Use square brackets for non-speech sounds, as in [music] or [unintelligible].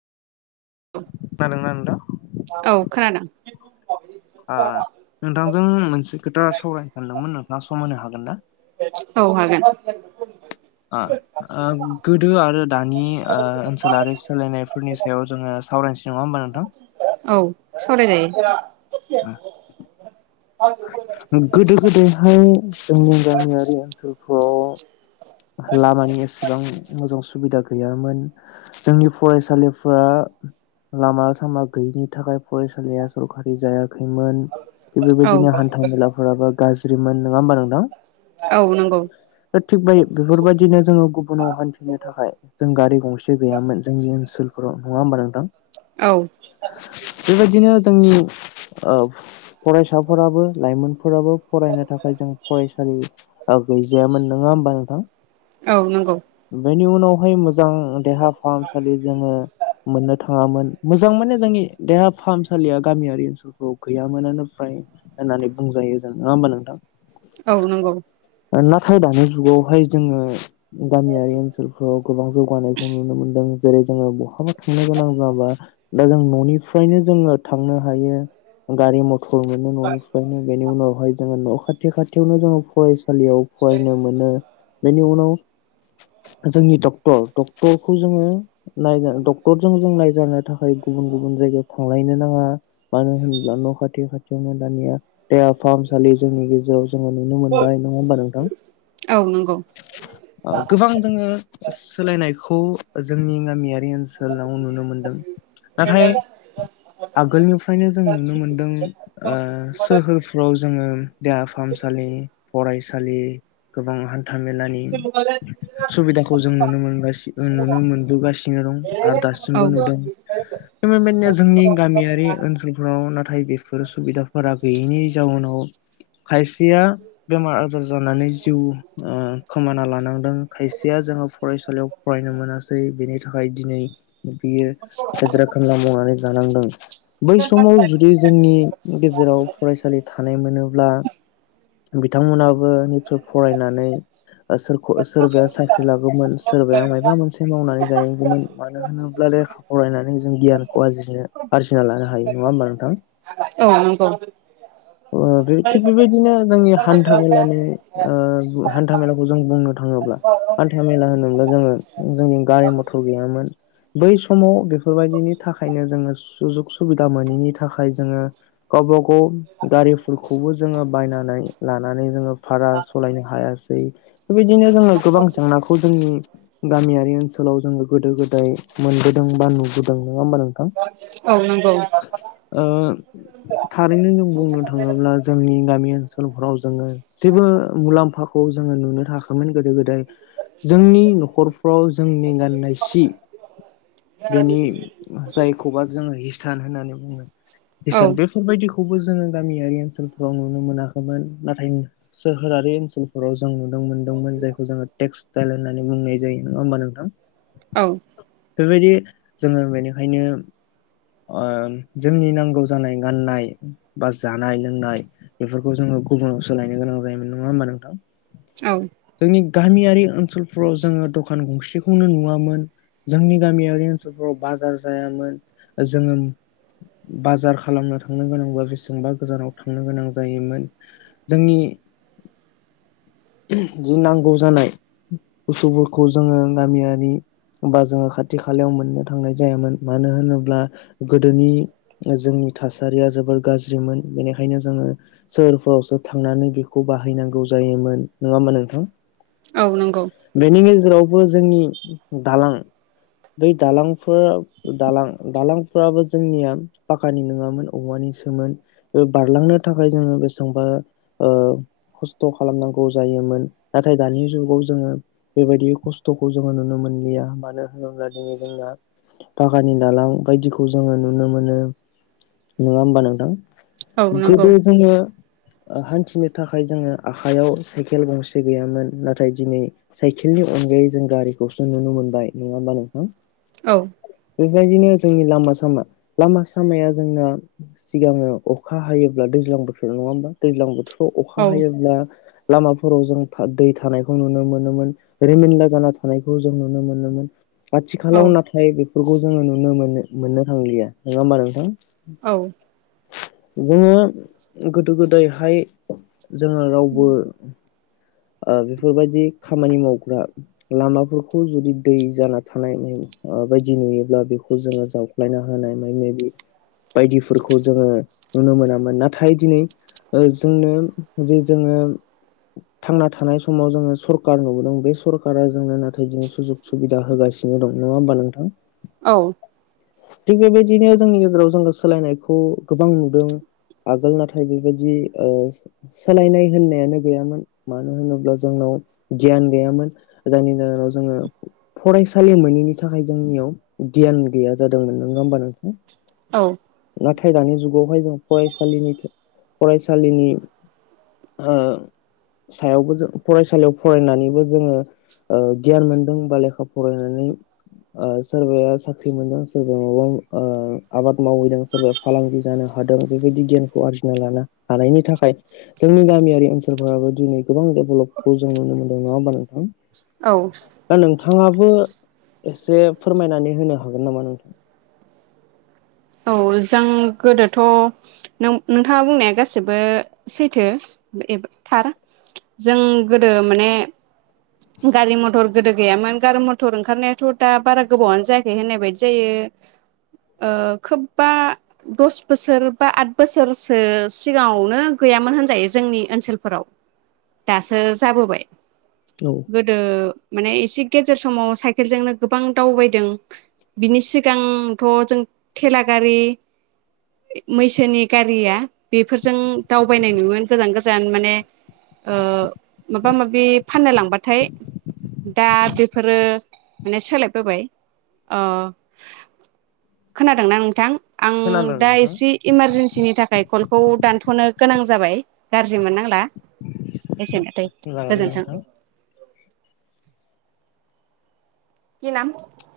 खोनादोंना नोंथां औ खोनादों, आ नोंथांजों मोनसे खोथा सावरायनो सानदोंमोन ना सम होनो हागोन ना? औ हागोन। आ ओ गोदो आरो दानि ओ ओनसोल आरो सोलायनायफोरनि सायाव जोङो सावरायनोसै नङा होमबा नोंथां? सावराय जायो। गोदो गोदायहाय, जोंनि गामियारि ओनसोलफ्राव लामानि एसेबां मोजां सुब बिदा गैयामोन जोंनि फरायसालिफा लामा, सामा गैयिनि थाखाय फरायसालिया सरकारि जाया खैमोन औ बेबायदिनो हान्था मेलाफोराबो गाज्रिमोन नङा होमबा नोंथां औ नंगौ दा थिग बाय बेफोरबायदिनो जोङो गुबुनाव हान्थिनो थाखाय जों गारि गंसे गैयामोन जोंनि ओनसोलफोराव नङा होनबा नोंथां औ बेबायदिनो जोंनि ओ फरायसाफोराबो लाइमोनफोराबो फरायनो थाखाय जों फरायसालि गैजायामोन नोङा होनबा नोंथां। औ नंगौ उनावहाय मोज मोजां देहा फाहामसालि जोङो मोननो थाखाय थाङामोन मोजां माने जोंनि देहा फाहामसालिया गामियारि ओनसोलफ्राव गैयामोनानो फ्राय होननानै बुंजायो जों नङा होमबा नोंथां। औ नंगौ ओ नाथाय दानि जुगावहाय जोङो गामियारि ओनसोलफोराव गोबां जौगानायखौ नुनो मोनदों। जेरै जोङो माबावबा थांनो गोनां जाबा दा जों न'निफ्रायनो जोङो थांनो हायो गारि मथर मोनो ननिफ्रायनो बेनि उनावहाय जोङो नखाथि थि खाथियाव नो जों फरायस फरायसालियाव फरायनो मोनो बेनि उनाव जोंनि डक्टर डक्टरखौ जोङो नायजानो डक्टरजों जों नायजानो थाखाय गुबुन गुबुन जायगायाव थांलायनो नाङा मानो होनब्ला नखाथि खाथियावनो दानिया देहा फाहामसालि जोंनि गेजेराव जोङो नुनो मोनबाय नङा होमबा नोंथां औ नंगौ गोबां जोङो सोलायनायखौ जोंनि गामिया ओनसोलाव नुनो मोनदों नाथाय आगोलनिफ्रायनो जों नुनो मोनदों सोहोरफ्राव जोङो देहा फाहामसालि फरायसालि सालि गोबां हान हान्थाामेलानि सुबिदाखौ जों नुनो मोनगासि नुनो मोनबोगासिनो दं आरो दासिमबो नुदों बेबायदिनो जोंनि गामियारि औ ओनसोलफोराव नाथाय बेफोर सुबिदाफोरा गैयैनि जाउनाव खायसेया बेमार आजार जानानै जिउ खोमाना लानांदों खायसेया जोङो फरायसालियाव फरायनो मोनासै बेनि थाख थाखाय दिनै बियो हाजिरा खामला मावनानै जानांदों बै समाव जुदि जोंनि गेजेराव फरायसालि थानाय मोनोब्ला बिद बिथांमोनहाबो निस फरायनानै ओ सोरखौ सोरबाया साख्रि लागौमोन सोरबाया मायबा मोनसे मावनानै जाहैगौमोन औ नंगौ। ओ बे थिग बेबायदिनो जोंनि हान्था मेलानि ओ हान्था मेलाखौ जों बुंनो थाङोब्ला हान्था मेला होनोब्ला जोङो जोंनि गारि मथर गैयामोन बै समाव बेफोरबायदिनि थाखायनो जोङो सुजुग सुबिदा मोनैनि थाखाय जोङो गावबा गाव [unintelligible] बायनानै लानानै जोङो भारास हायासै बेबायदिनो जोङो गोबां जेंनाखौ जोंनि गामियारि ओनसोलाव जोङो गोदो गोदाय मोनबोदों बा नुबोदों नङा होमबा नोंथां औ नंगौ। औ ओ थारैनो जों बुंनो थाङोब्ला जोंनि गामि सोलफोराव जोङो जेबो मुलाम्फाखौ जोङो नुनो थाङाखैमोन। गोदो गोदाय जोंनि नखरफ्राव जोंनि गाननाय सि बेनि जायखौबा जोङो हि सान होननानै बुङो। हिसान बेफोरबायदिखौ खौबो जोङो गामियारि ओनसोलफ्राव नुनो मोनाखैमोन नाथाय सो नोगोरारि ओनसोलफोराव जों नुनो मोनदोंमोन जायखौ जोङो टेक्सटाइल होननानै बुंनाय जायो नङा होमबा नोंथां? औ बेबायदि जोङो बेनिखायनो ओ जोंनि नांगौ जानाय गाननाय बा जानाय लोंनाय बेफोरखौ जोङो गुबुनाव सोलायनो गोनां जा जायोमोन नङा होमबा नोंथां? औ जोंनि गामियारि ओनसोलफोराव जोङो दखान गंसेखौनो नुवामोन जोंनि गामियारि ओनसोलफोराव बाजार जायामोन जोङो बाजार खालामनो थांनो गोनांबा बेसेबा गोजानाव थांनो गोनां जायोमोन जोंनि ओहोम जि नांगौ जानाय बुसतुफोरखौ जोङो गामियारि बा जोङो खाथि खालायाव मोननो थांनाय जायामोन मानो होनोब्ला गोदोनि जोंनि थासारिया जोबोर गाज्रिमोन बेनिखायनो जोङो सोहोरफोरावसो थांनानै बेखौ बायहैनांगौ जायोमोन। नङा होमबा नोंथां औ नंगौ बेनि गेजेराव बो जोंनि दालां बै दालांफोर दालां दालांफोराबो जोंनिया पाखानि नङामोन औवानिसोमोन ओ बारलांनो थाखाय जोङो बेसेबांबा ओ खस्थ खालामनांगौ गौ जायोमोन नाथाय दानि जुगाव जोङो बेबायदि खस्थखौ जोङो नुनो मोनलिया मानो होनोब्ला दिनै जोंना पाखानि दालां बायदिखौ जोङो नुनो मोनो नङा होमबा नोंथां? औ नंगौ गोदो जोङो हान्थिनो थाखाय जोङो आखाइयाव साइकेल गंसे गैयामोन नाथाय दिनै साइकेलनि अनगायै जों गारिखौसो नुनो मोनबाय नङा होमबा नों औ बेबायदिनो जोंनि लामा सामा लामा सामाया जोंना सिगाङो अखा हायोब्ला दैज्लां बोथोराव नङा होमबा दैज्लां बोथोराव अ अखा औ हायोब्ला। लामाफोराव जों था दै थानायखौ नुनो मोनोमोन रिमोनला जाना थानायखौ जों नुनो मोनोमोन औ आथिखालाव नाथाय बेफोरखौ जोङो नुनो मोनो। मोननो थांलिया नङा होमबा नोंथां औ जोङो गोदो गोदायहाय जोङो रावबो बेफोरबायदि खामानि मावग्रा लामाफोरखौ जुदि दै जाना थानाय बायदि नुयोब्ला बेखौ जोङो जावख्लायना होनाय माने बे बायदिफोरखौ जोङो नुनो मोनामोन नाथाय दिनै जोंनो जे जोङो थांना थानाय समाव जोङो सरखार नुबोदों बे सरखारा जोंनो नाथाय दिनै सुजुग सुबिदा होगासिनो दं नङा होमबा नोंथां? औ थिग बेबायदिनो जोंनि गेजेराव जोङो सोलायनायखौ गोबां नुदों आगोल नाथाय बेबायदि सोलायनाय होननायानो गैयामोन मानो होनोब्ला जोंनाव गियान गैयामोन जायनि जाहोनाव जोङो फरायसालि मोनैनि थाखाय जोंनियाव गियान गैया जादोंमोन नङा होमबा नोंथां। औ नाथाय दानि जुगावहाय जों फरायसालिनि फरायसालिनि ओ सायावबो जों फरायसालियाव फरायनानैबो जोङो गियान मोनदों बा लेखा फरायनानै सोरबाया साख्रि मोनदों सोरबाया माबा आबाद मावहैदों सोरबाया फालांगि जानो हादों बेबायदि गियानखौ आरजिना लानो हानायनि थाखाय जोंनि गामियारि ओनसोल सोलफोराबो दिनै गोबां डेभेलपखौ जों नुनो मोनदों नङा होमबा नोंथां औ औ नों नोंथाङाबो एसे फोरमायनानै होनो हागोन नामा नोंथां? औ जों गोदोथ नोंथाङा बुंनाया गासिबो सैथो थार जों गोदो माने गारि मथर गोदो गैयामोन गारि मथर ओंखारनायाथ दा बारा गोबावानो जायाखै होननाय बायदि जायो। ओ खोबबा दस बोसोर बा आद बोसोरसो सिगाङावनो गैयामोन होनजायो जोंनि ओनसोलफोराव दासो जाबोबाय। औ गोदो। माने एसे गेजेर समाव साइकेलजोंनो गोबां दावबायदों बिनि सिगांथ जों थेला गारि मैसोनि गारिया बेफोरजों दावबायनाय नुयोमोन गोजान गोजान माने ओ माबा माबि फाननो लांबाथाय दा बेफोरो माने सोलायबोबाय ओ खोनादोंना नोंथां? आं खोनादों दा नोंथां एसे इमारजेन्सिनि थाखाय कल खौ दानथनो गोनां जाबाय गाज्रि मोननांला एसेनोथै जागोन गोजोनथों। नोंथां खि नाम